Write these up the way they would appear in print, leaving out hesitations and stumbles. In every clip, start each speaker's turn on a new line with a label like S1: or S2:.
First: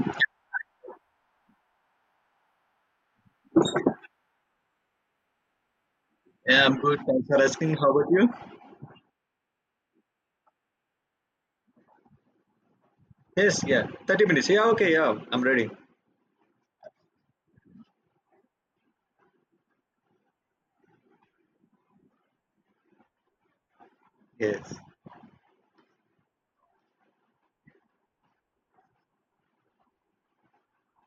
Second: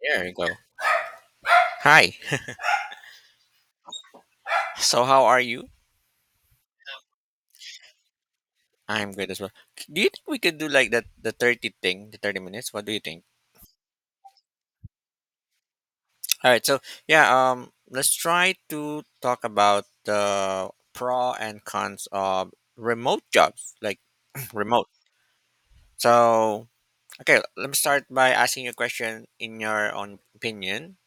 S1: There you go. Hi. So how are you?
S2: Yeah, I'm good. Thanks for asking. How about you?
S1: I'm good as well. Do you think we could do like that the 30 thing, the 30 minutes? What do you think?
S2: Yes, yeah. 30 minutes. Yeah, okay, yeah. I'm ready.
S1: All right. So yeah, let's try to talk about the pro and cons of remote jobs, like
S2: Yes.
S1: remote. So okay, let me start by asking you a question in your own opinion.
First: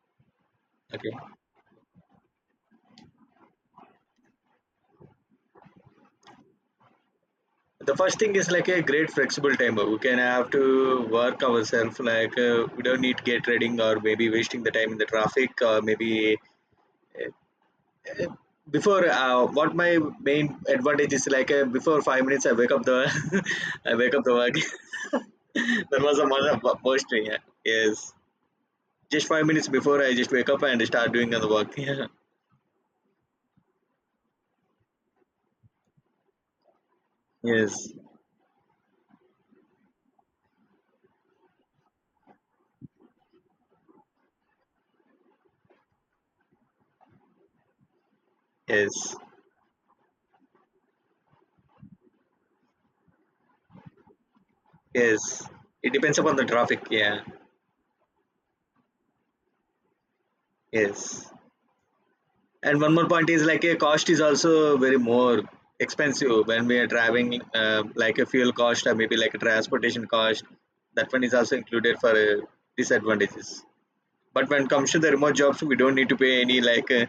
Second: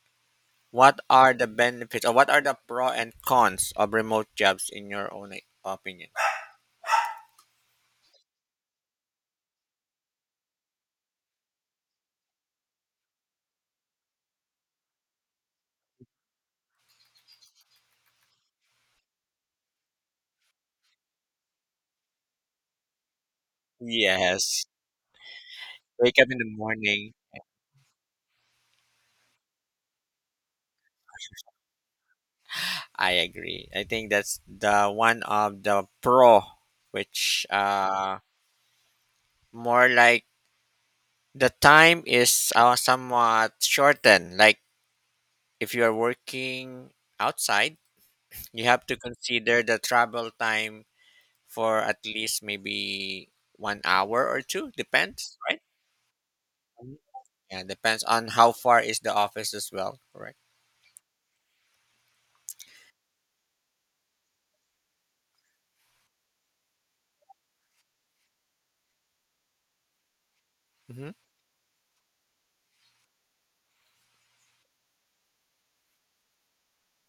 S1: What
S2: Okay.
S1: are the benefits or what are the pro and cons of remote jobs in your own, like, opinion?
S2: The first thing is like a great flexible time. We can have to work ourselves. We don't need gate reading or maybe wasting the time in the traffic or maybe uh, before what my main advantage is before 5 minutes I wake up the I wake up the work.
S1: Yes.
S2: That
S1: Wake
S2: was the
S1: up in the
S2: mother first
S1: morning.
S2: thing. Yeah. Yes. Just 5 minutes before I just wake up and start doing the work. Yeah.
S1: I agree. I think that's the one of the pro, which
S2: Yes.
S1: more like the time is somewhat shortened. Like if you are working outside, you have to
S2: Yes,
S1: consider the travel time for at least maybe 1 hour or two. Depends,
S2: yes.
S1: right?
S2: It depends upon the traffic.
S1: Mhm.
S2: Yeah,
S1: Yeah, depends on how far is the office as well. Correct.
S2: yes. And one more point is like a cost is also very more expensive when we are driving, like a fuel cost or maybe like a transportation cost.
S1: Hmm.
S2: That one is also included for disadvantages. But when it comes to the remote jobs, we don't need to pay any like uh,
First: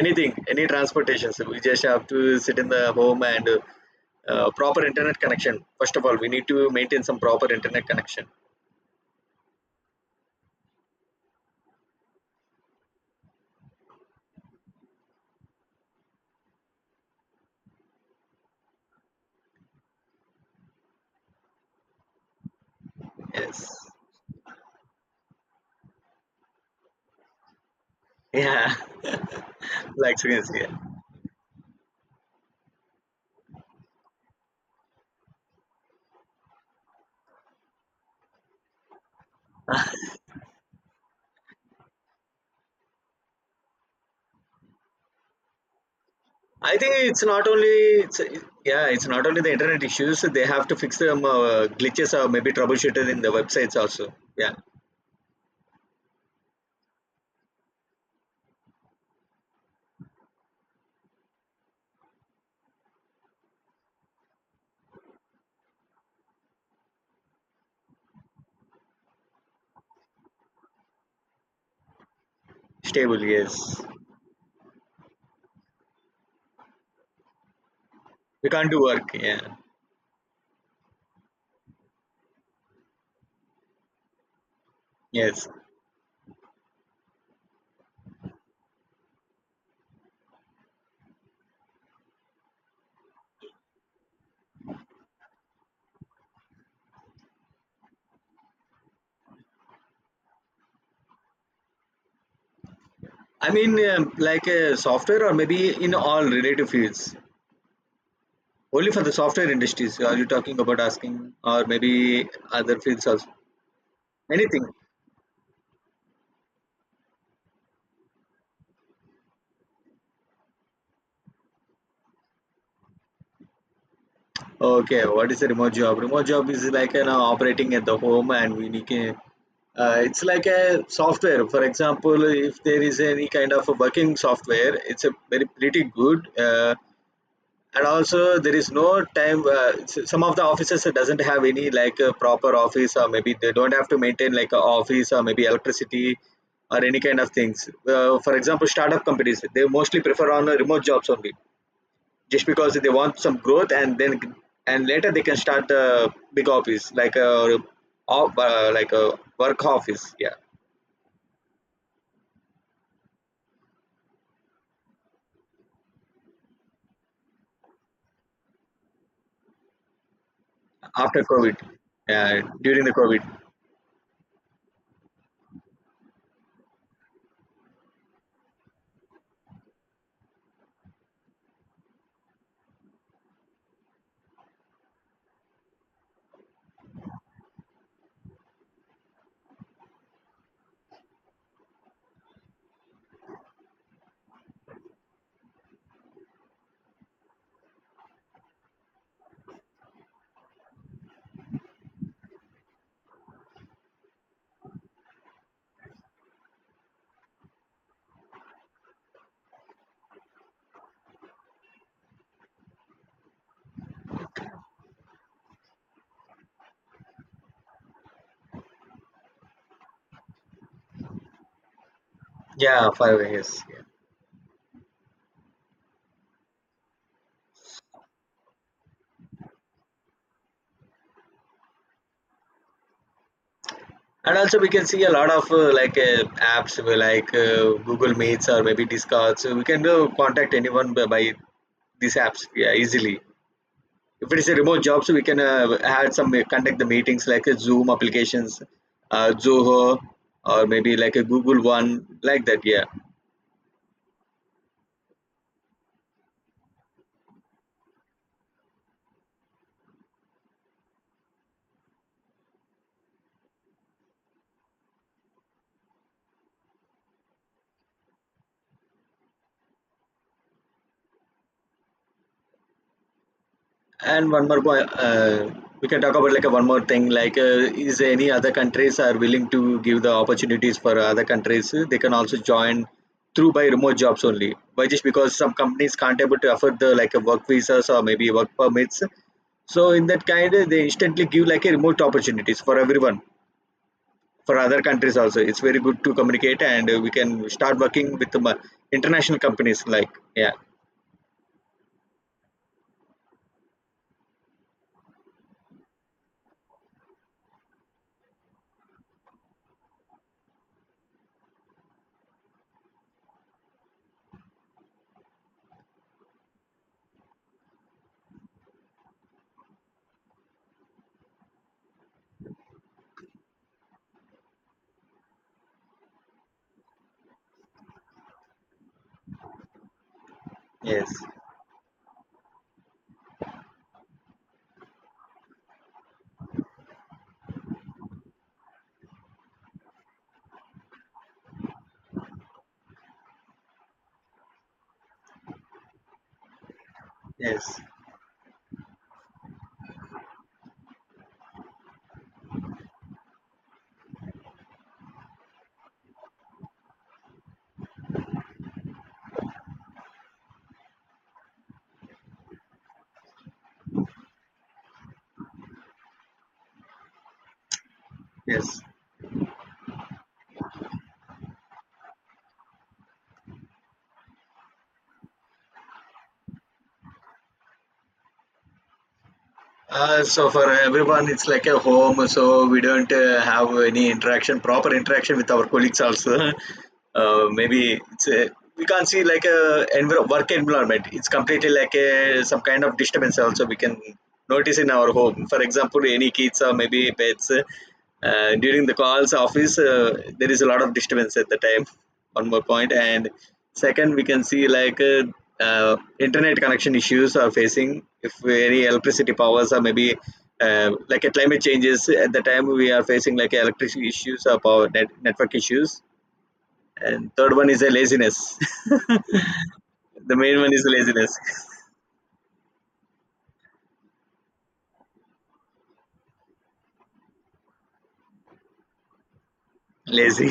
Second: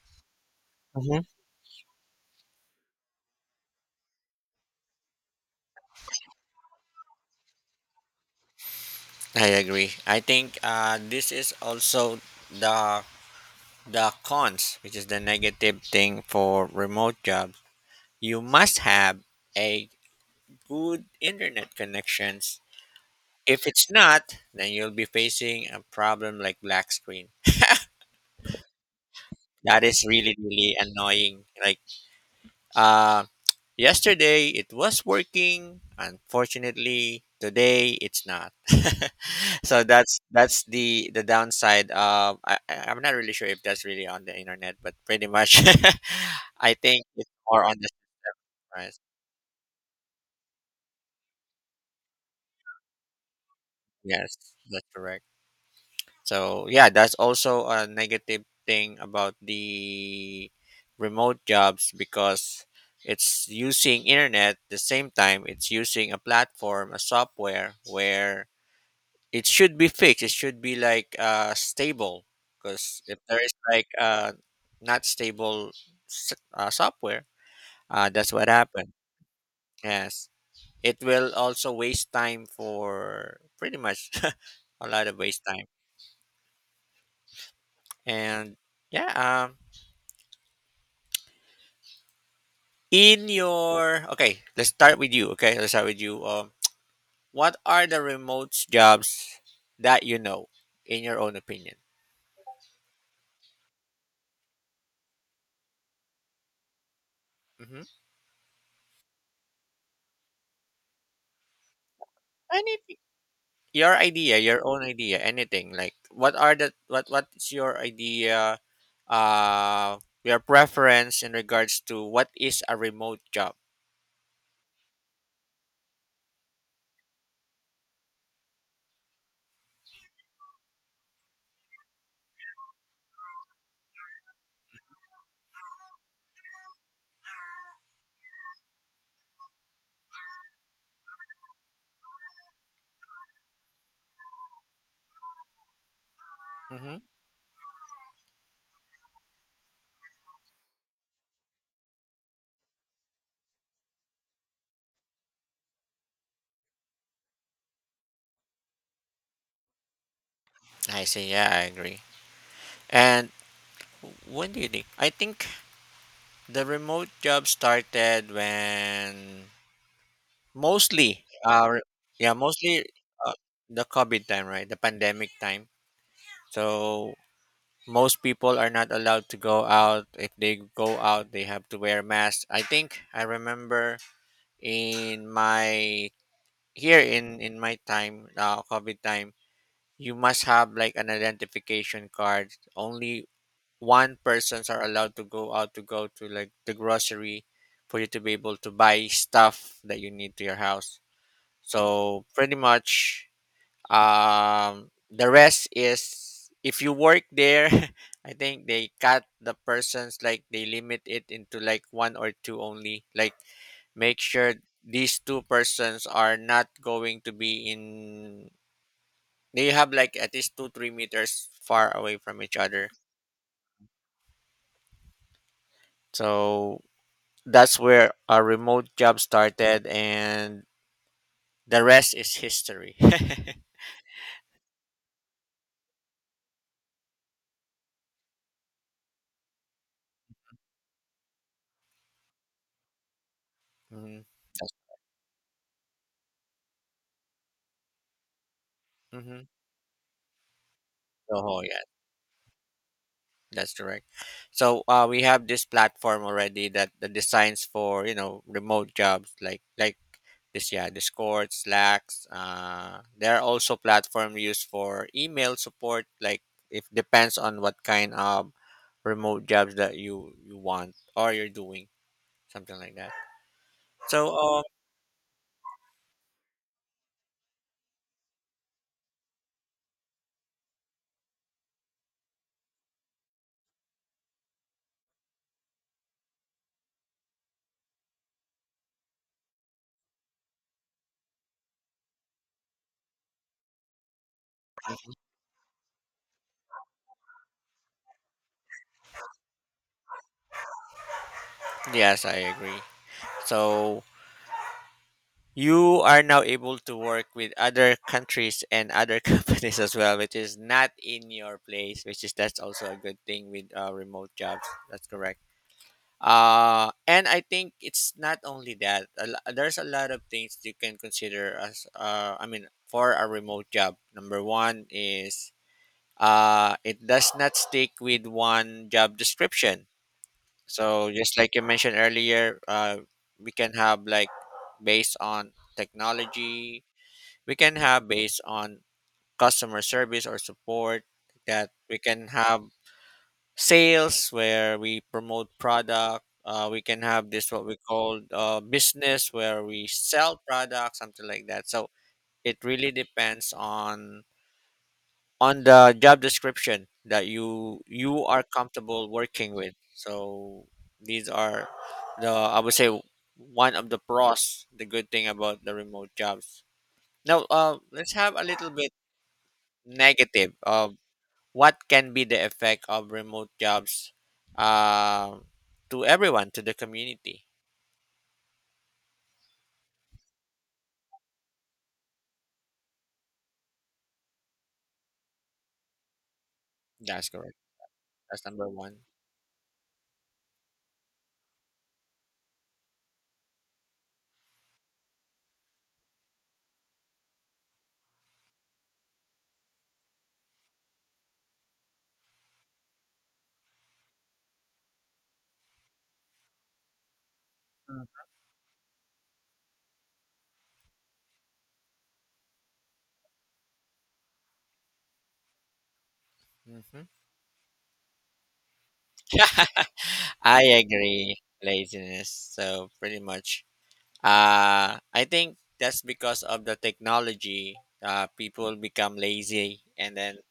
S2: anything, any
S1: Hmm.
S2: transportation. So we just have to sit in the home and proper internet connection. First of all, we need to maintain some proper internet connection.
S1: I agree. I think this is also the the cons, which is the negative thing for remote jobs, you must have a good internet connections. If it's
S2: Yes.
S1: not, then you'll be facing a problem like black screen.
S2: Yeah.
S1: That is
S2: Like
S1: really
S2: experience, yeah.
S1: really annoying. Like uh yesterday it was working, unfortunately today it's not. So that's the downside of I'm not really sure if that's really on the internet, but pretty much I
S2: I think
S1: think
S2: it's
S1: it's
S2: not
S1: more
S2: only
S1: on the
S2: it's yeah,
S1: right.
S2: it's not only the internet issues. They have to fix some glitches or maybe troubleshooting in the websites also.
S1: Yes,
S2: Yeah,
S1: that's correct. So yeah, that's also a negative thing about the remote jobs because it's using internet the same time it's using a platform, a software where it should be fixed. It should be like stable because if
S2: stable.
S1: there is
S2: Yes,
S1: like not stable software, that's
S2: we
S1: what
S2: can't do
S1: happened.
S2: work. Yeah,
S1: Yes, it will also waste time for pretty much a lot of waste
S2: yes.
S1: time. And yeah, in your okay, let's start with you. Okay, let's start with you. What are the remote jobs that you know, in your own opinion?
S2: I mean, software or maybe in all related fields.
S1: Mm-hmm.
S2: Only for the software industries. Are you talking about asking or maybe other
S1: Anything,
S2: fields also?
S1: your idea, your
S2: Anything.
S1: own idea, anything. Like, what are the what's your idea? Your preference in regards to what is a remote job?
S2: Okay, what is a remote job? Remote job is like an operating at the home, and we can. It's like a software. For example, if there is any kind of a working software, it's a very pretty good. And also, there is no time. Some of the offices doesn't have any like a proper office, or maybe they don't have to maintain like a office, or maybe electricity, or
S1: Mm-hmm.
S2: any kind of things. For example, startup companies they mostly prefer on remote jobs only just because they want some growth, and then and later they can start a big office like a like a work office, yeah.
S1: I see. Yeah, I agree. And when do you think? I think the remote job started when
S2: After
S1: mostly,
S2: covid,
S1: yeah,
S2: yeah, during
S1: mostly
S2: the covid,
S1: uh, the COVID time, right? The pandemic time. So most people are not allowed to go out. If they go out, they have to wear masks. I think I remember in my here in my time, COVID time, you must have like an identification card. Only one persons are allowed to go out to go to like the grocery for you to be able to buy stuff that you need to your house. So pretty much, the rest is if you work there, I think they cut the persons like they limit it into like one or two only. Like make sure these two persons are not going to be in. They have like at least 2 3 meters far away from each
S2: yeah,
S1: other.
S2: 5 years, yeah.
S1: So that's where our remote job started, and the rest is history.
S2: And also we can see a lot of apps, like google meets or maybe discords, so we can contact anyone by these apps, yeah, easily.
S1: Mm-hmm.
S2: If it is a remote job, so we can have some conduct the meetings like a Zoom applications,
S1: Mm-hmm.
S2: Zoho, or maybe like a Google
S1: So, yeah.
S2: One, like that. Yeah.
S1: That's correct. So we have this platform already that the designs for you know remote jobs like this yeah Discord, Slacks. There are also platform used for email support. Like it depends on what kind of remote jobs that you want or you're doing something like that.
S2: And
S1: So
S2: one more point, we can talk about like a one more thing. Like, is any other countries are willing to give the opportunities for other countries? They can also join through by remote jobs only. Why? Just because some companies can't able to afford the like a work visas or maybe work permits. So in that kind, they instantly give like a remote opportunities for everyone, for other countries also. It's very good to communicate, and we can start working with the international companies. Like yeah,
S1: yes, I agree. So you are now able to work with other countries and other companies as well which is not in your place which is that's also a good thing with remote jobs that's correct and I think it's not only that there's a lot of things you can consider as I mean for a remote job number one is it does not stick with one job description
S2: yes,
S1: so just like you mentioned earlier we can have like based on technology we can have based on customer service or support that we can have sales where we promote product, we can have this what we
S2: yes,
S1: call business where we sell products something like that so it really depends on the job description that you are comfortable working with so these are the I would say one of the pros the good thing about the remote jobs now, let's have a little
S2: yes.
S1: bit negative of what can be the effect of remote jobs, uh, to everyone to the community
S2: So for everyone, it's like a home. So we don't have any interaction, proper interaction with our colleagues. Also,
S1: that's
S2: uh,
S1: correct
S2: maybe it's
S1: that's
S2: a,
S1: number
S2: we
S1: one.
S2: can't see like a work environment. It's completely like a some kind of disturbance. Also, we can notice in our home. For example, any kids or maybe pets during the calls office, there is a lot of disturbance at the time. One more point, and second, we can see like internet connection issues are facing. If any electricity powers are maybe like a climate changes at the time, we are facing like electricity issues or power net, network issues.
S1: Mm-hmm.
S2: And third one is a laziness. The main
S1: I
S2: one is laziness,
S1: agree laziness so pretty much I think that's because of the technology, people become lazy and then
S2: lazy.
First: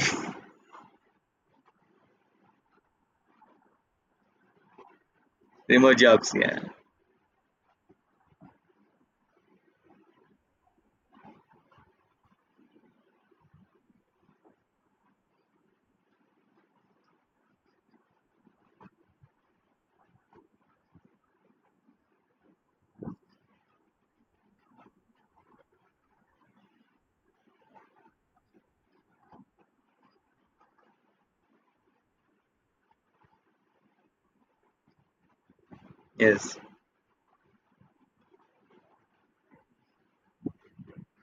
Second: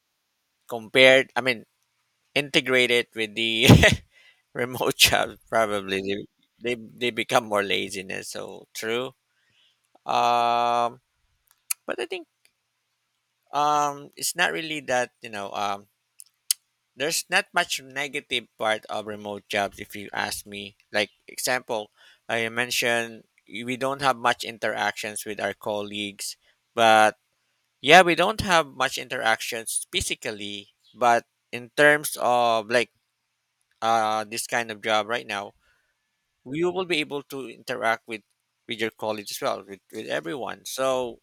S1: compared I mean integrated with the remote job
S2: Remote
S1: probably
S2: jobs, yeah.
S1: they become more laziness so true. Um, but I think it's not really that. There's not much negative part of remote jobs if you ask me. Like example, I mentioned we don't have much interactions with our colleagues, but yeah, we don't have much interactions physically. But in terms of like this kind of job right now,
S2: Yes.
S1: we will be able to interact with your colleagues as well with everyone. So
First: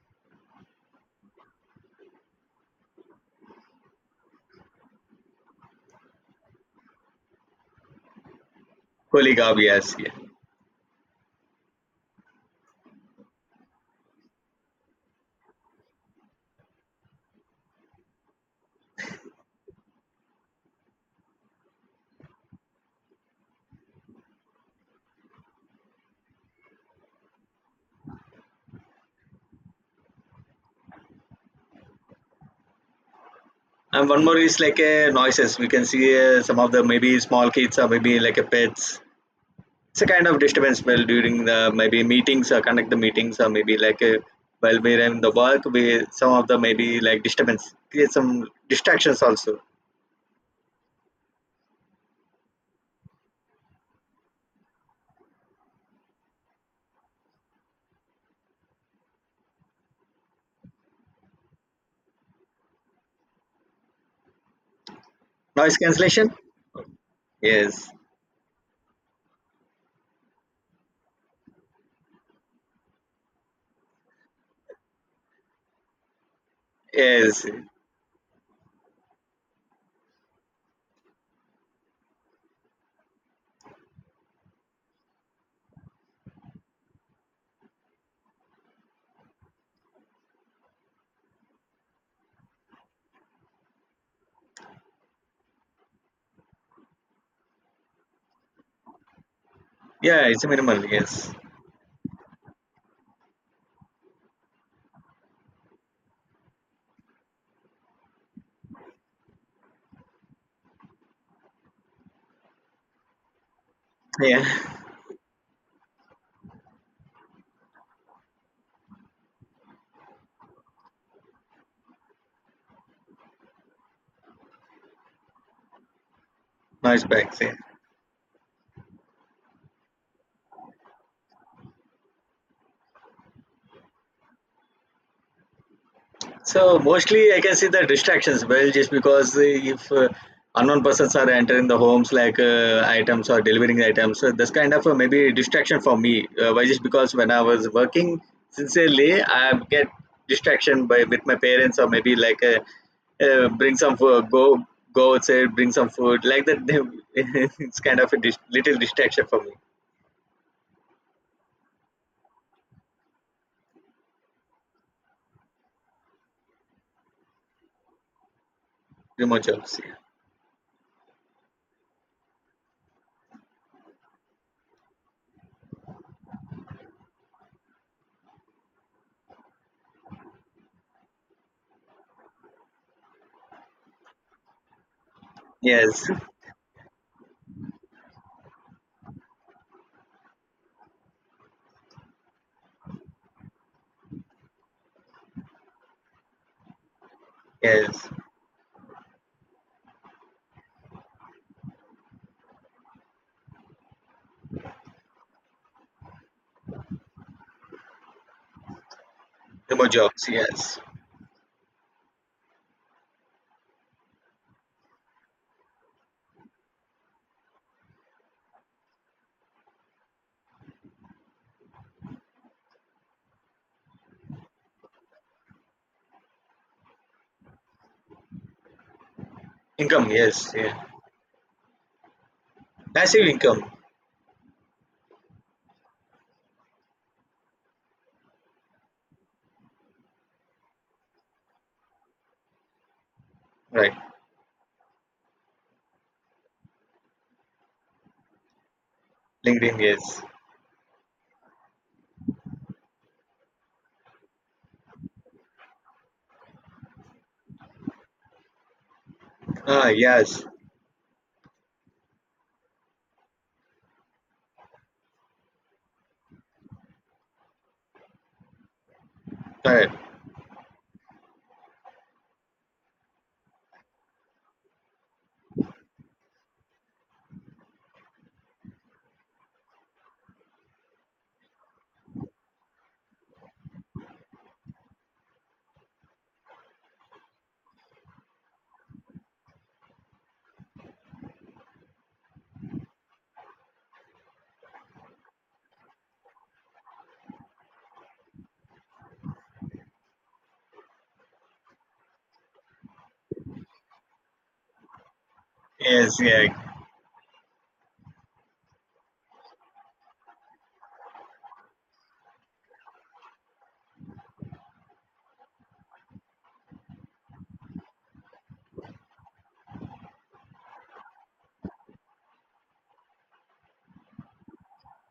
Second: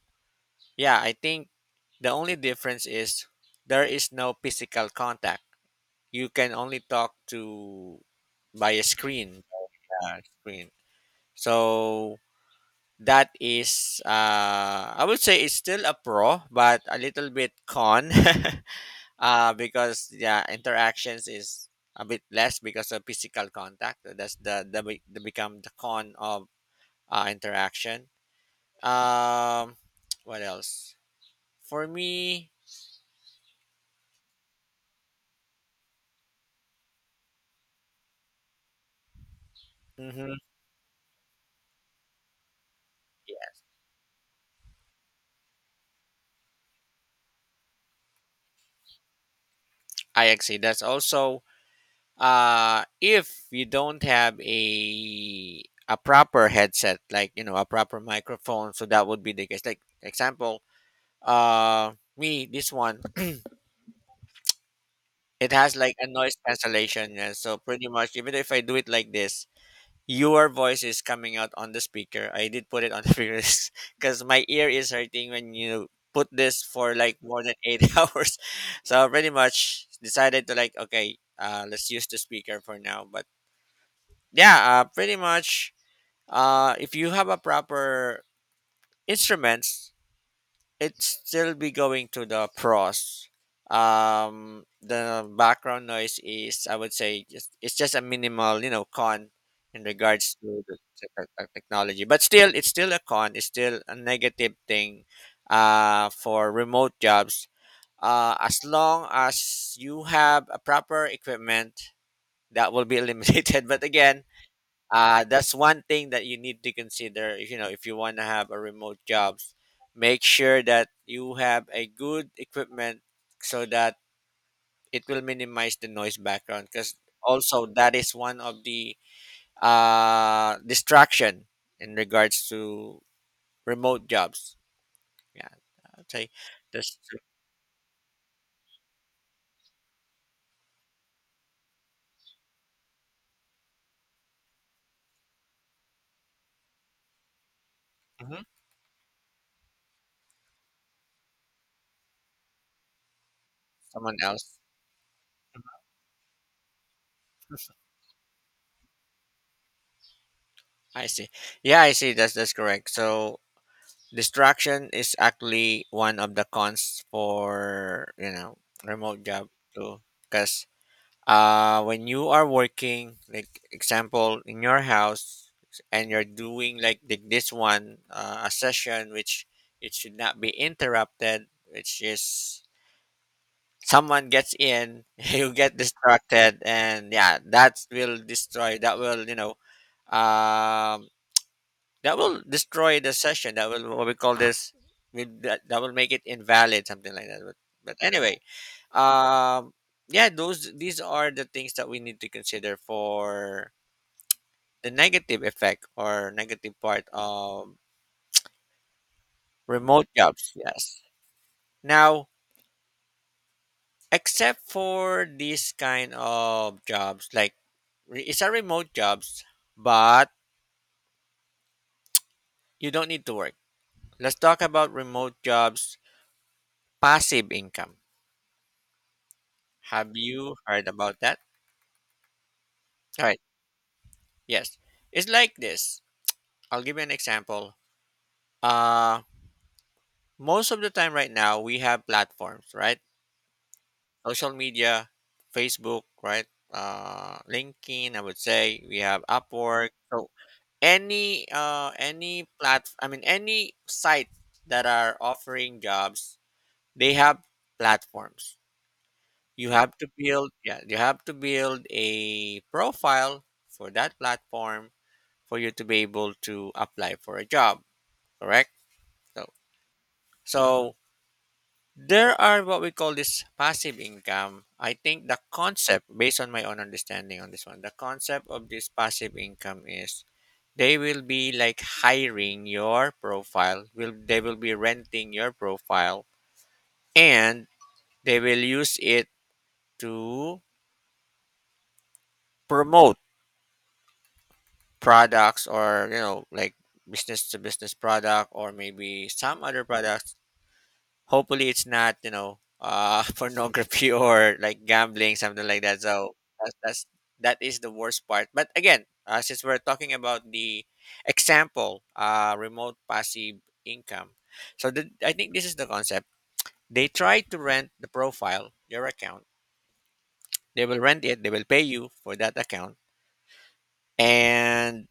S1: yeah, I think the only difference is there is no physical contact. You can only talk to by a
S2: Holy
S1: screen,
S2: gob, yes, yeah.
S1: screen. So that is, I would say, it's still a pro, but a little bit con, because yeah, interactions is a bit less because of physical contact. That's the become the con of interaction. Um, what else? For me,
S2: And one more is like a noises. We can see some of the maybe small kids or maybe like a pets. It's a kind of
S1: mhm.
S2: disturbance well during the maybe meetings or conduct the meetings or maybe while we're in the work, we some of the maybe like disturbance create some distractions also.
S1: I agree. That's also if you don't have a proper headset, like you know, a proper microphone, so that would be the case. Like example, me, this one, it
S2: Noise
S1: has like a
S2: cancellation,
S1: noise cancellation, yeah. So pretty
S2: yes.
S1: much even if I do it like this, your voice is coming out on the speaker. I did put it on the speaker because my ear is hurting when you put this for like more
S2: Yes,
S1: than eight hours. So pretty much decided to like okay, let's use the speaker for now. But yeah pretty much if you have a proper instruments it still be going to the pros the background noise is I would say just it's just a minimal you know con in
S2: yeah,
S1: regards
S2: it's
S1: to the
S2: minimal, yes.
S1: technology but still it's still a con it's still a negative thing for remote jobs as long as you have a proper equipment that will be eliminated but again,
S2: Yeah.
S1: that's one thing that you need to consider if you know if you want to have a remote jobs make sure that you have a good equipment so that it will minimize the noise background because
S2: Noise back, yeah.
S1: also that is one of the distraction in regards to remote jobs yeah I'll say
S2: So
S1: that's.
S2: mostly I can see the distractions. Well, just because if unknown persons are entering the homes like items or delivering items, so this kind of maybe distraction for me. Why? Just because when I was working
S1: Mhm.
S2: sincerely, I get distraction by with my parents or maybe like bring some
S1: Someone
S2: food,
S1: else
S2: go outside, bring some food, like that. It's kind of a little distraction for me.
S1: I see yeah I see that's correct so distraction is actually one of the cons for you know remote
S2: Remote
S1: job
S2: jobs, yeah.
S1: too, because when you are working, like example in your house, and you're doing like this one a session which it should not be interrupted, which is someone gets in, you get
S2: Yes,
S1: distracted, and yeah, that will destroy. That will you know um that will destroy the session. That will what we call this. That, that will make it invalid, something like that. But
S2: yes.
S1: anyway, um, yeah, those these are the things that we need to consider for the negative effect or negative part of
S2: Remote
S1: remote
S2: jobs.
S1: jobs.
S2: Yes.
S1: Yes. Now, except for these kind of jobs, like it's a remote jobs, but you don't need to work. Let's talk about remote jobs, passive income.
S2: Income.
S1: Have
S2: Yes.
S1: you
S2: Yeah.
S1: heard about that? All
S2: Passive
S1: right.
S2: income.
S1: Yes. It's like this. I'll give you an example. Uh, most of the time right now, we have platforms, right?
S2: Right.
S1: Social media, Facebook, right? LinkedIn, I would say we have
S2: LinkedIn,
S1: Upwork.
S2: yes.
S1: So any plat I mean any site that are offering jobs, they have platforms. You
S2: Ah,
S1: have to
S2: yes.
S1: build yeah, you have to build a profile for that platform for you to be able to apply for a job correct? So,
S2: Correct.
S1: so there are what we call this passive income. I think the concept, based on my own understanding on this one, the concept of this passive income is they will be like hiring your profile. Will they will be renting your profile, and they will use it to promote products or you know like business to business product or maybe some other products hopefully, it's not you know pornography or like gambling, something like that.
S2: Yes,
S1: So
S2: yeah,
S1: that's, that's that is the worst part. But again, since we're talking about the example, remote passive income. So the, I think this is the concept. They try to rent the profile, your account. They will rent it. They will pay you for that account. And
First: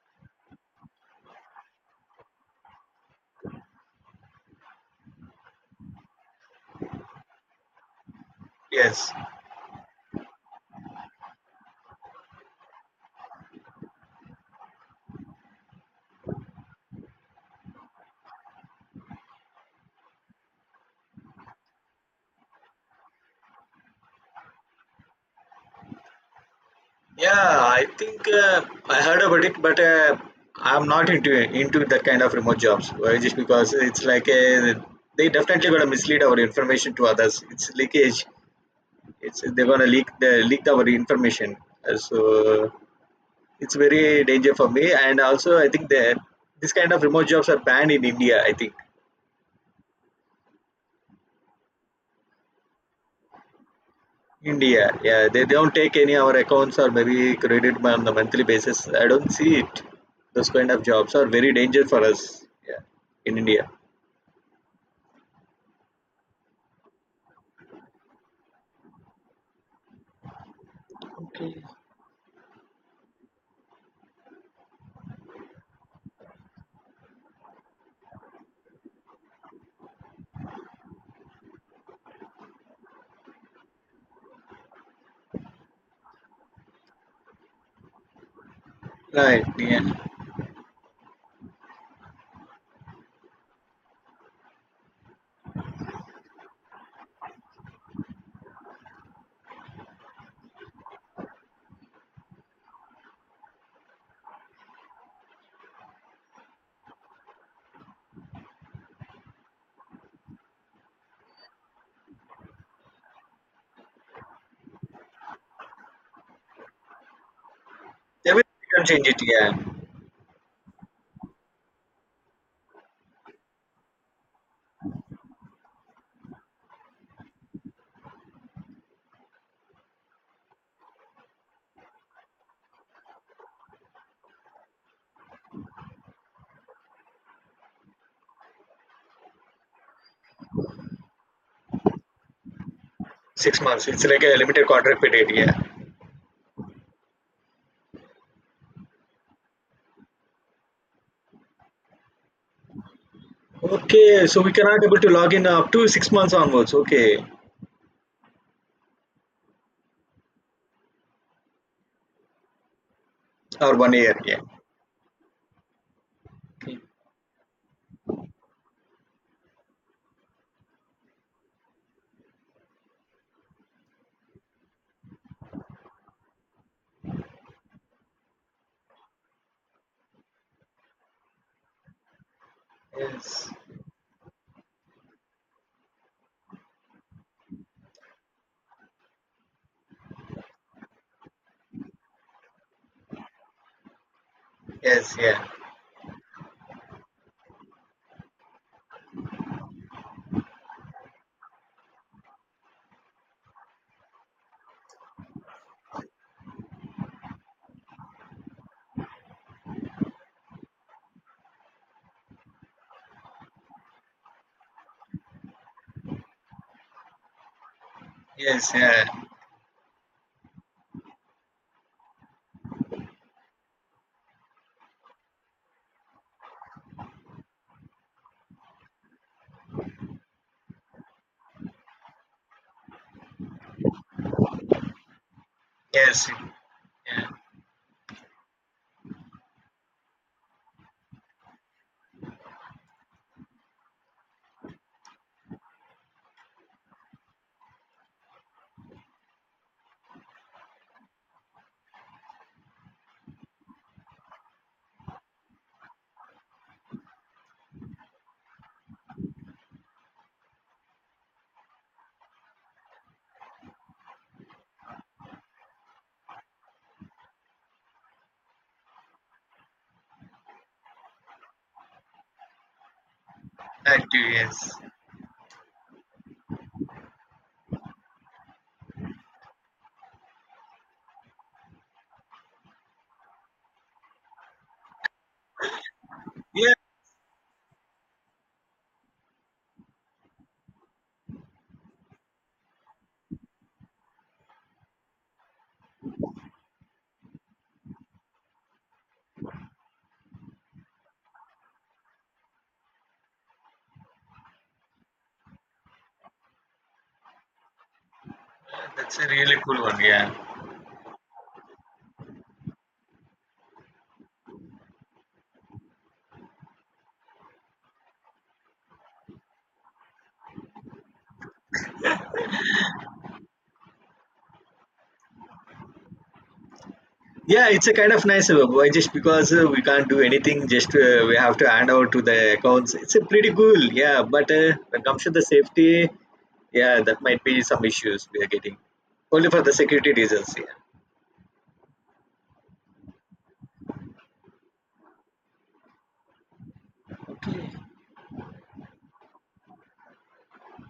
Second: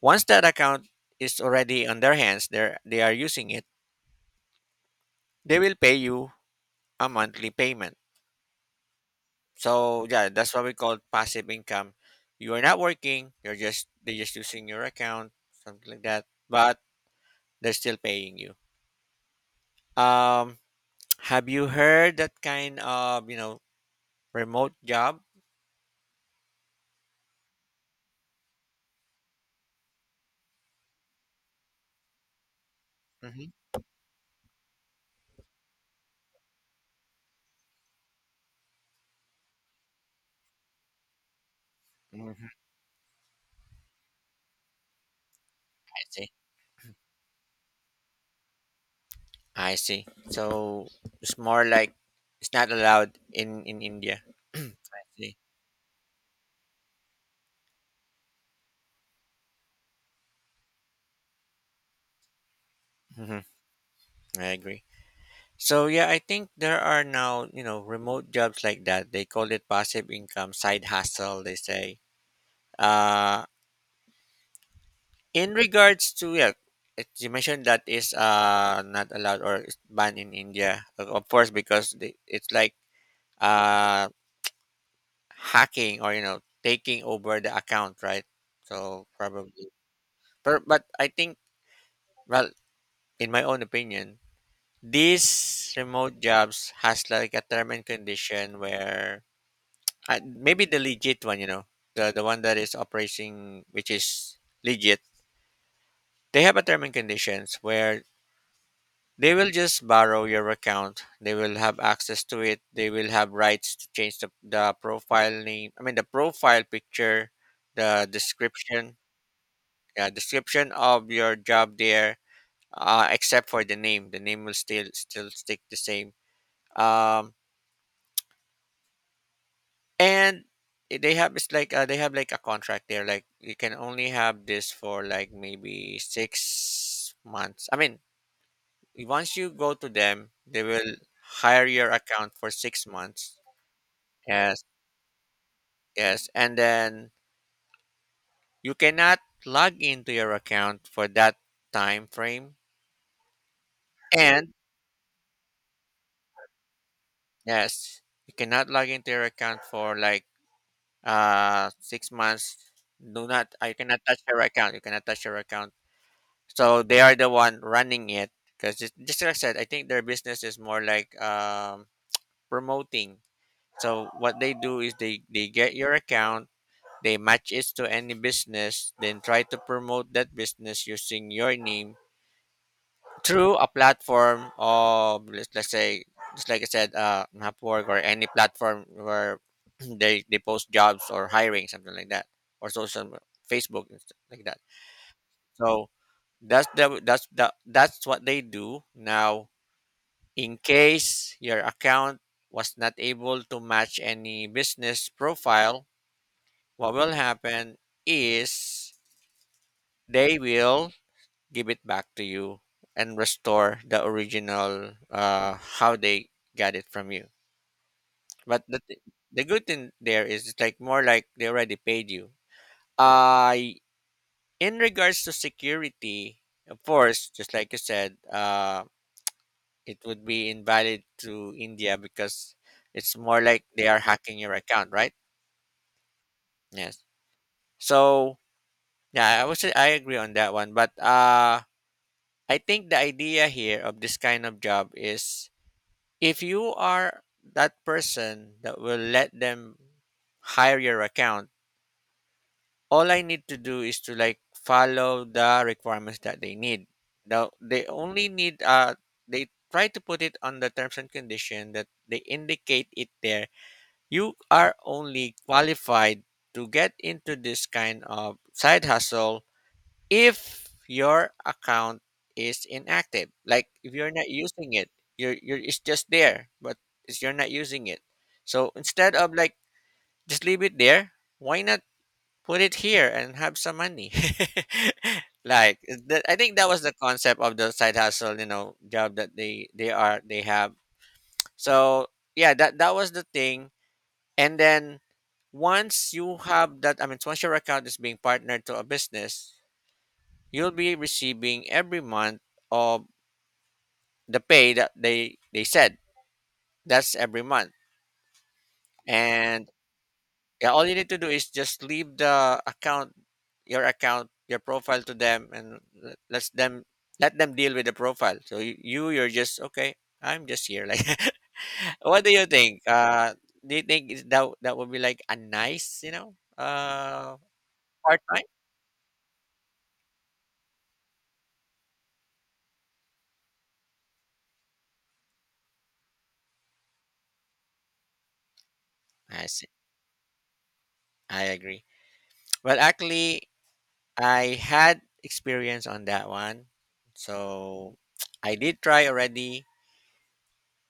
S1: once that account is already on their hands, they are using it. They will pay you a monthly payment.
S2: yes.
S1: So yeah, that's what we call passive income. You are not working. You're just they're just using your account, something like that. But they're still paying you. Um, have you heard that kind of remote job?
S2: Yeah, I think I heard about it, but I'm not into that kind of remote jobs. Why? Just because
S1: Hmm.
S2: it's like a, they definitely gonna mislead our information to others. It's leakage. It's they're gonna leak the leak our information. So
S1: Hmm.
S2: it's very danger for me. And also, I think
S1: I
S2: that
S1: see.
S2: this kind of remote jobs are banned in India. I think
S1: I see. So it's more like it's not allowed in India. I
S2: India, yeah,
S1: see.
S2: they don't take any our accounts or maybe credit on the monthly basis. I don't see it. Those kind of jobs are very dangerous for us. Yeah, in
S1: Hmm.
S2: India.
S1: I agree. So yeah, I think there are now remote jobs like that. They call it passive income, side hustle, they say. Uh, In regards to, yeah, you mentioned that is not allowed or is banned in India, of course, because it's like uh hacking or taking over the account, right? So
S2: Right.
S1: probably,
S2: Yeah.
S1: but I think, well, in my own opinion, these remote jobs has like a term and condition where maybe the legit one, you know, the one that is operating, which is legit, they have a term and conditions where they will just borrow your account. They will have access to it. They will have rights to change the profile name. I mean, the profile picture, the
S2: They will can
S1: description,
S2: change it. Yeah,
S1: yeah, description of your job there, except for the name. The name will still stick the same. Um, and they have, it's like they have like a contract there. Like you can only have this for like maybe 6 months. I mean, once you go to them, they will hire your account for 6 months.
S2: 6 months. It's like a
S1: Yes,
S2: limited contract period. Yeah.
S1: yes. And then you cannot log into your account for that time frame.
S2: Okay, so we
S1: And
S2: cannot able to log in up to 6 months onwards. Okay,
S1: yes, you cannot log into your account for like 6 months. Do not. I
S2: or one
S1: cannot
S2: year.
S1: touch your
S2: Yeah.
S1: account. You cannot touch your account. So they are the one running it, because just like I said, I think their business is more like promoting. So what they do is they get your account, they match it to any business, then try to promote that business using your name
S2: Yes.
S1: through a platform of, let's say, just like I said, Upwork, or any platform where they post jobs or hiring, something like that, or social, Facebook and stuff like that.
S2: Yes. Yeah.
S1: So that's what they do now. In case your account was not able to match any business profile, what will happen is they will give it back to you and restore the original, how they got it from you. but
S2: Yes.
S1: the th-
S2: Yeah.
S1: the good thing there is, it's like, more like, they already paid you. uh in regards to security, of course, just like you said, it would be invalid to India because it's more like they are hacking your account, right?
S2: Yes.
S1: Yes.
S2: Yeah.
S1: So yeah, I would say I agree on that one, but I think the idea here of this kind of job is, if you are that person that will let them hire your account, all I need to do is to like follow the requirements that they need. Now they only need, they try to put it on the terms and condition that they indicate it there. You are only qualified to get into this kind of side hustle if your account is inactive, like if you're not
S2: Active.
S1: using
S2: Yes.
S1: it, you're, it's just there, but it's, you're not using it. So instead of like just leave it there, why not put it here and have some money? Like that, I think that
S2: Yeah,
S1: was the concept of the side hustle, you know, job that they have. So yeah, that was the thing. And then once you have that, I mean, once your account is being partnered to a business, you'll be receiving every month of the pay that they said. That's every month.
S2: that's a really
S1: And
S2: cool one. Yeah.
S1: yeah, all you need to do is just leave the account, your account, your profile to them and let them deal with the profile. So you're just okay, I'm just here, like, what do you think? Do you think is that that would be like a nice,
S2: Yeah, it's a kind
S1: part
S2: of
S1: time?
S2: nice. Why? Just because we can't do anything, just we have to hand over to the accounts. It's a pretty cool, yeah. But when it comes to the safety, yeah, that might be some issues we are getting
S1: I
S2: only for
S1: see.
S2: the security reasons. Yeah,
S1: I agree. Well, actually, I had experience on that one. So I did try already,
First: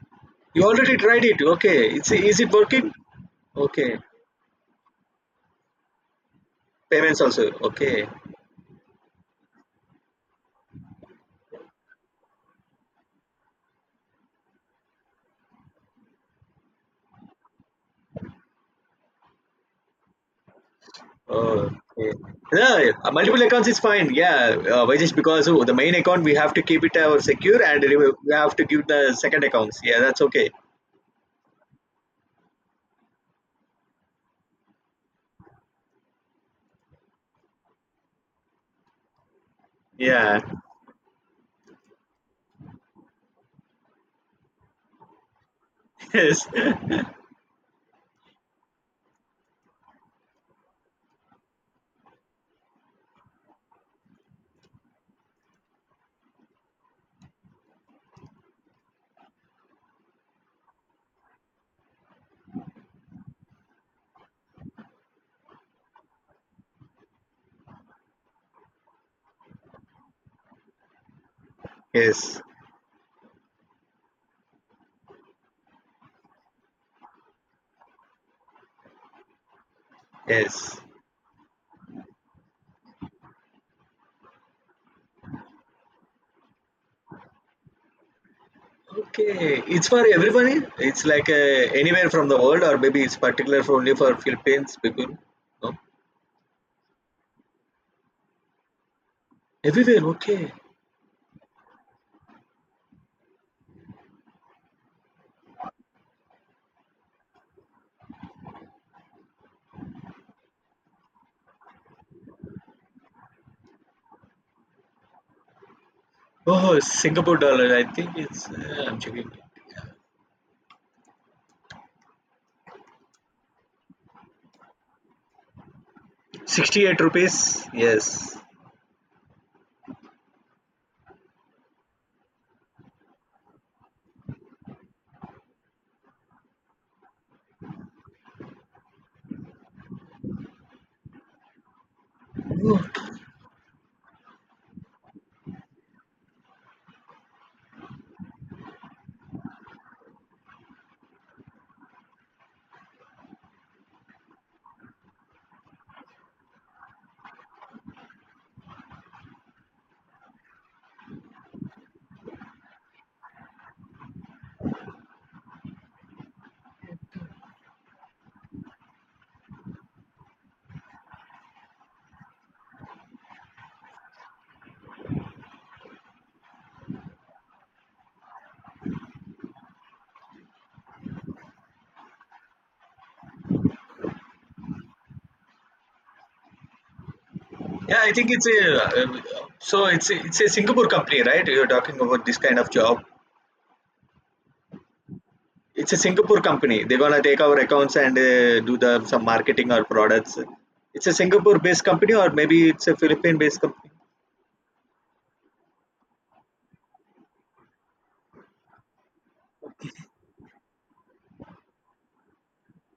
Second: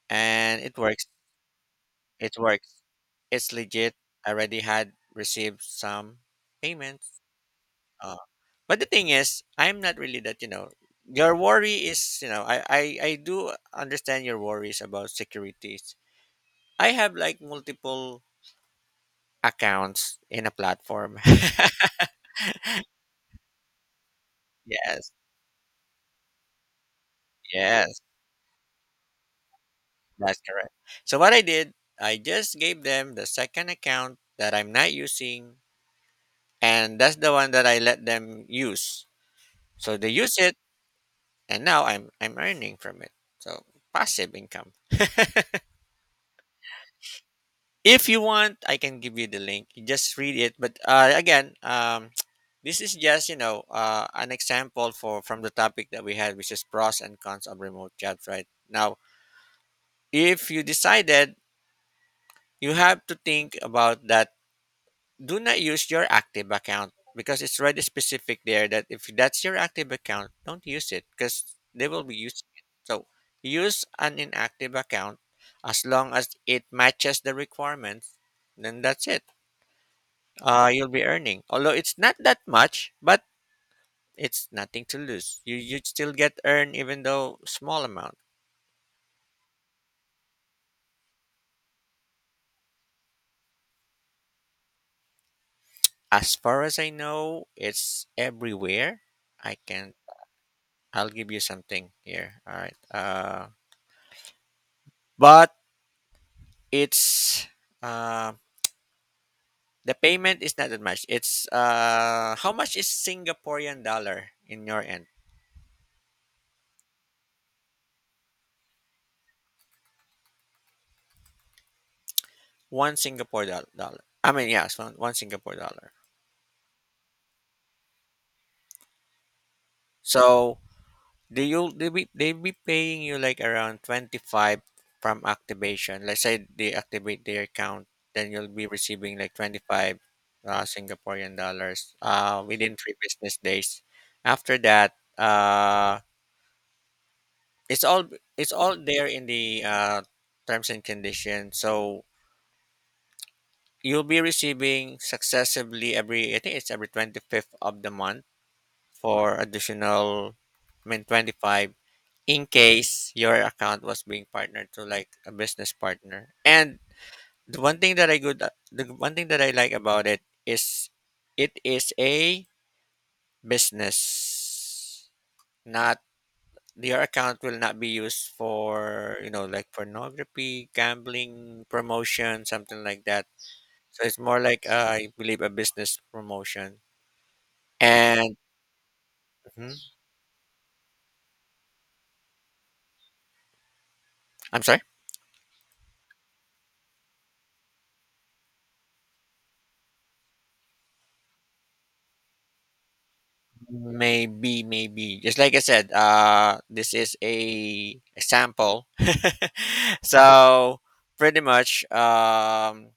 S1: and
S2: you
S1: it
S2: already
S1: works.
S2: tried it. Okay, it's
S1: It
S2: is it
S1: works.
S2: working?
S1: It's legit.
S2: Okay,
S1: I already had received some
S2: payments
S1: payments.
S2: also. Okay,
S1: Uh, but the thing is, I'm not really that, you know, your worry is, you know, I do understand your worries about securities. I have like multiple accounts in a platform.
S2: oh, okay. Yeah, multiple accounts is fine. Yeah, why?
S1: Yes.
S2: Just because oh, the main account we have to keep it secure, and we
S1: Yes.
S2: we have to give the second accounts. Yeah, that's
S1: That's
S2: okay.
S1: correct. So what I did, I just gave them the second account that I'm not using, and that's the one that I let them use. So they use
S2: Yeah.
S1: it, and now I'm earning from it. So passive income.
S2: Yes.
S1: If you want, I can give you the link. You just read it. But again, this is just an example for from the topic that we had, which is pros and cons of remote jobs. Right now, if you decided, you have to think about that. Do not use your active account, because it's already specific there that if that's your active account, don't use it, because they will be
S2: Yes.
S1: using it. So use an inactive account, as long as it matches the requirements, then that's it.
S2: Yes.
S1: You'll be earning. Although it's not that much, but it's nothing to lose. You still get earn even though small amount.
S2: Okay. It's for everybody. It's like anywhere from the world, or maybe it's particular for only for Philippines people. No?
S1: As far as I know, it's everywhere. I can
S2: Everywhere. Okay.
S1: I'll give you something here. All right. But it's, uh, the payment is not that much. It's, how much is Singaporean dollar in your end?
S2: Oh, Singapore dollar. I think it's. I'm checking.
S1: Dollar, I mean, yes, one Singapore dollar.
S2: 68 rupees. Yes.
S1: So they be paying you like around 25 from activation. Let's say they activate their account, then you'll be receiving like 25 Singaporean dollars within 3 business days. After that, uh it's all, there in the, terms and conditions. So you'll be receiving successively every, I think it's every 25th of the month, for additional, I mean, 25, in case your account was being partnered to like a business partner. And the one thing that I good the one thing that I like about it is, it is a business, not, your account will not be used for like pornography, gambling promotion, something like that. So it's more like, I believe a business promotion.
S2: Yeah, I think
S1: And
S2: it's a.
S1: mhm.
S2: So it's a Singapore company, right? You're talking about this kind of job.
S1: I'm sorry.
S2: It's a Singapore company. They're gonna take our accounts and do the some marketing or products. It's a Singapore-based company, or maybe it's a Philippine-based company.
S1: Maybe just like I said, this is a example. So pretty much,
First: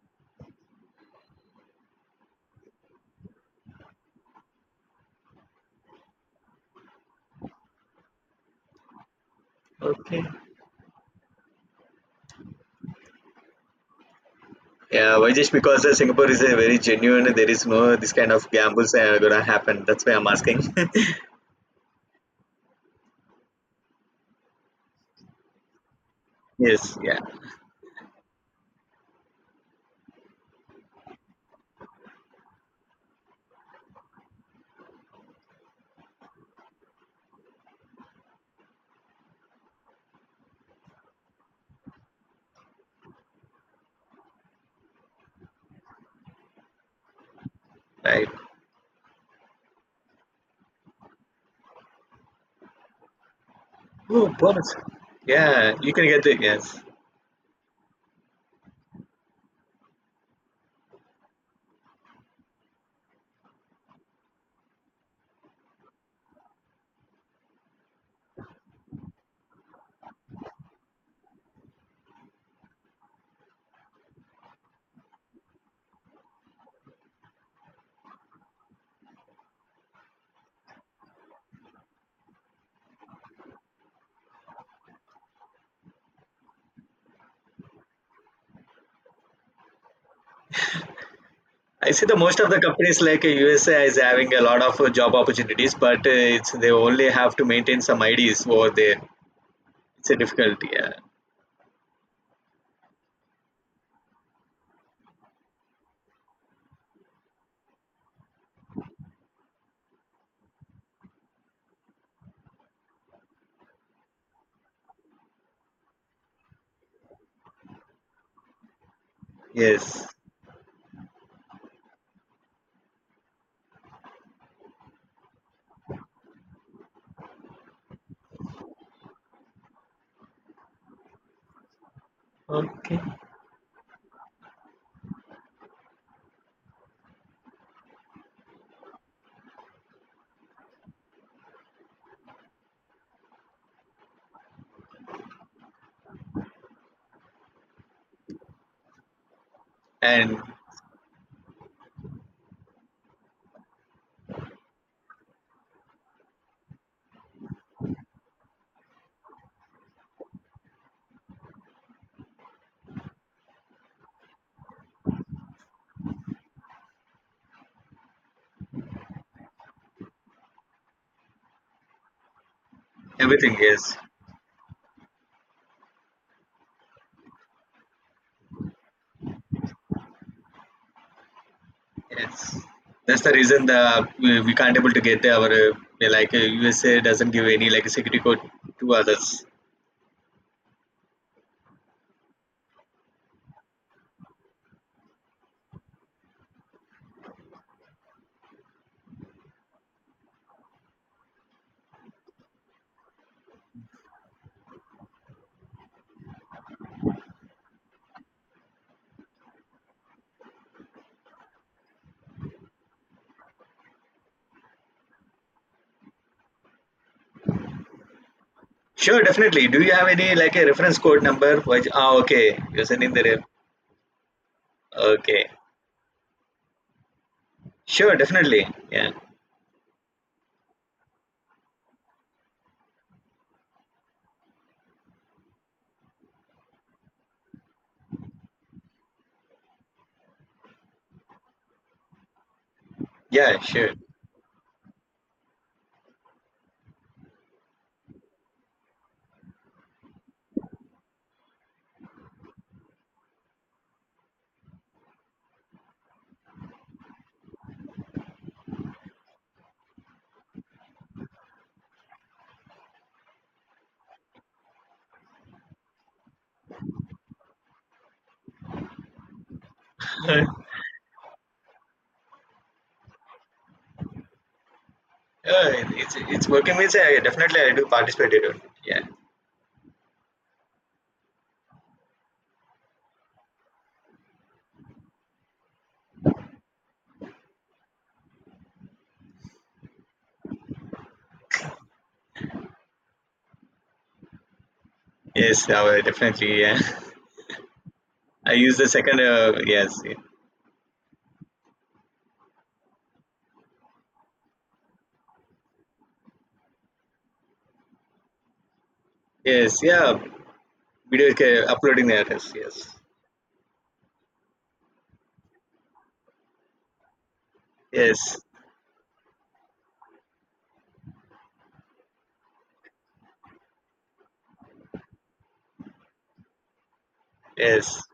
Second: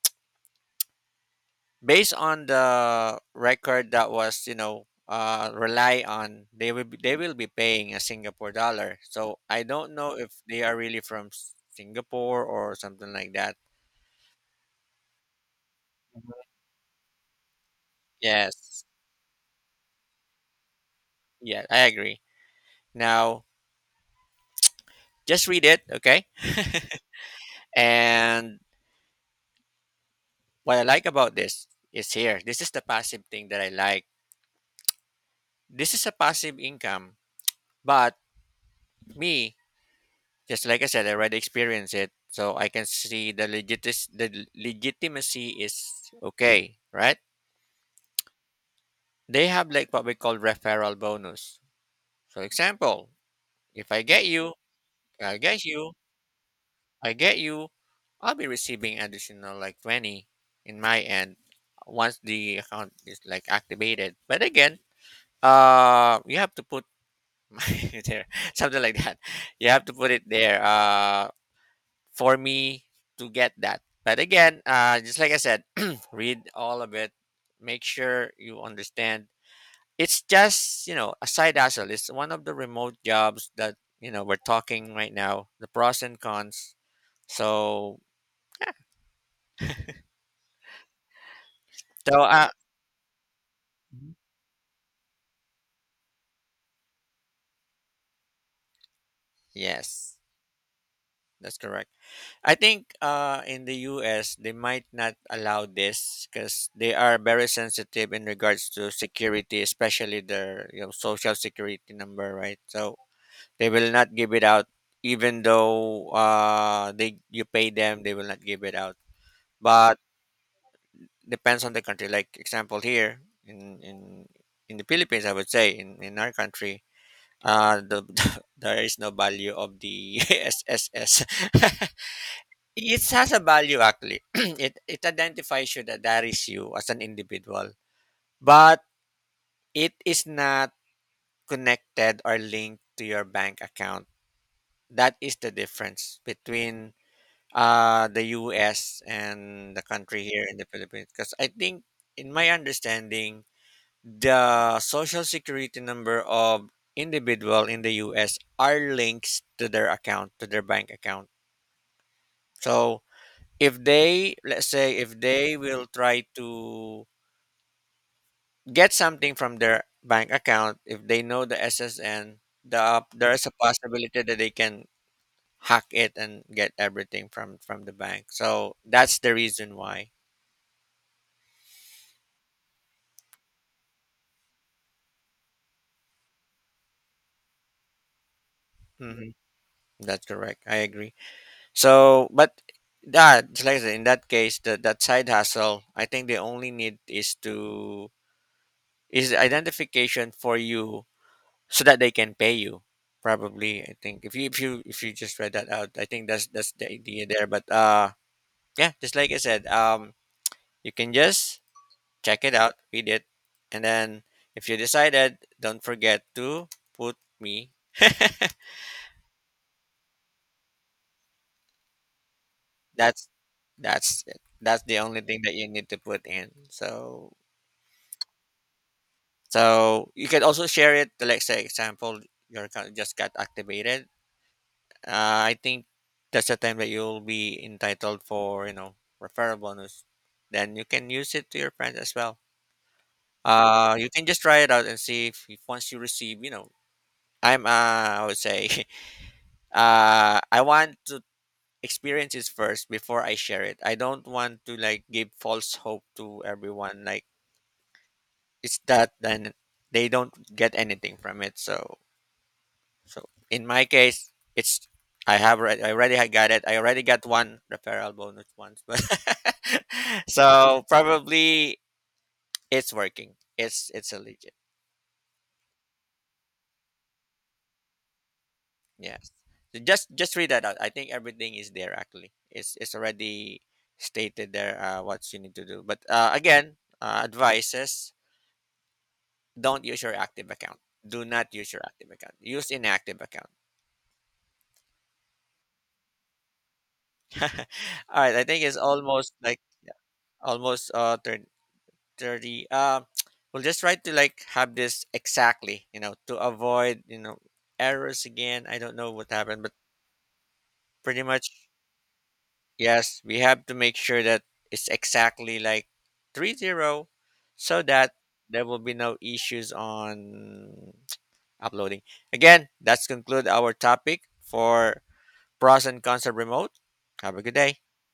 S1: based on the record that was, rely on, they will be paying a Singapore dollar. So I don't know
S2: Okay.
S1: if they are really from Singapore or something like that.
S2: Yeah, why? Just because Singapore is a very genuine. There is no this kind of
S1: Yes,
S2: gambles that are gonna happen. That's why I'm asking.
S1: yeah, I agree. Now, just read it, okay?
S2: Yes. Yeah.
S1: And what I like about this is here, this is the passive thing that I like. This is a passive income. But me, just like I said, I already experienced it, so I can see the legitis- the l- legitimacy is okay, right?
S2: Right.
S1: They have like what we call referral bonus. For example, if I get
S2: Oh,
S1: you,
S2: bonus.
S1: I get
S2: Yeah, you
S1: you,
S2: can get it. Yes.
S1: I get you, I'll be receiving additional like 20 in my end once the account is like activated. But again, you have to put there, something like that. You have to put it there. For me to get that. But again, just like I said, read all of it. Make sure you understand. It's just a side hustle. It's one of the remote jobs that we're talking right now, the pros and cons. So
S2: I see the
S1: so,
S2: most of the companies like USA is
S1: mhm.
S2: having a lot of job opportunities, but it's they only have to maintain some IDs over there. It's a
S1: Yes,
S2: difficulty. Yeah.
S1: that's correct. I think, in the US, they might not allow this because they are very sensitive in regards to security, especially their, social security number, right? So they will not give it out, even though, they you pay them, they will not give it out. But
S2: Yes.
S1: depends on the country. Like example, here in in the Philippines, I would say in our country, the there is no value of the SSS. It has a value, actually. It identifies you that that is you as an individual, but it is not connected or linked to your bank account. That is the difference between the US and the country
S2: And
S1: here in the Philippines, because I think, in my understanding, the social security number of individual in the US are links to their account, to their bank account. So if they let's say if they will try to get something from their bank account, if they know the SSN, there is a
S2: everything is
S1: possibility that they can hack it and get everything from the bank. So that's the reason why
S2: yes. That's the reason we can't able to get our USA doesn't give any like security code to
S1: mhm.
S2: others.
S1: That's correct. I agree. So, but that, it's like I said, in that case, that that side hustle, I think the only need is identification for you so that they can pay you. Probably, I think if you if you if you just read that out, I think that's the idea there. But, yeah, just like I said, you can just check it out, read it, and then if you decided, don't forget to put me.
S2: Sure, definitely. Do you have any like a reference code number which ah okay you're sending the
S1: That's
S2: ref-
S1: that's it. That's the only thing
S2: okay?
S1: that you need to put in. So
S2: Sure, definitely, yeah.
S1: so you can also share it. Like say example, your account just got activated. I think that's the time that you'll be entitled for referral bonus. Then you can use it to your friends as well.
S2: Yeah, sure.
S1: You can just try it out and see if once you receive, you know, I would say, I want to experience this first before I share it. I don't want to like give false hope to everyone. Like it's that then they don't get anything from it. So so in my case, it's, I already had got it. I already got one referral bonus once, but
S2: Yeah,
S1: so probably it's working. It's a legit.
S2: it's working means I definitely I do participate in it. Yeah.
S1: Yes. So just read that out. I think everything is there actually. It's already stated there, what you need to do. But, again, advices: don't use your active account. Do not use your active account. Use inactive account.
S2: Yes, I will definitely. Yeah.
S1: All right. I
S2: I
S1: think
S2: use
S1: it's
S2: the second.
S1: almost like
S2: Yes, yeah.
S1: almost 30, 30, we'll just try to like have this exactly, you know, to avoid, you know, errors again. I don't know what happened, but
S2: Yes. Yeah.
S1: pretty
S2: Video
S1: much,
S2: ca- uploading the address. Yes.
S1: yes, we have to make sure that it's exactly like 30, so that
S2: Yes,
S1: there will be no issues on uploading. Again, that's conclude our topic for pros and cons of remote. Have a good day.
S2: yes.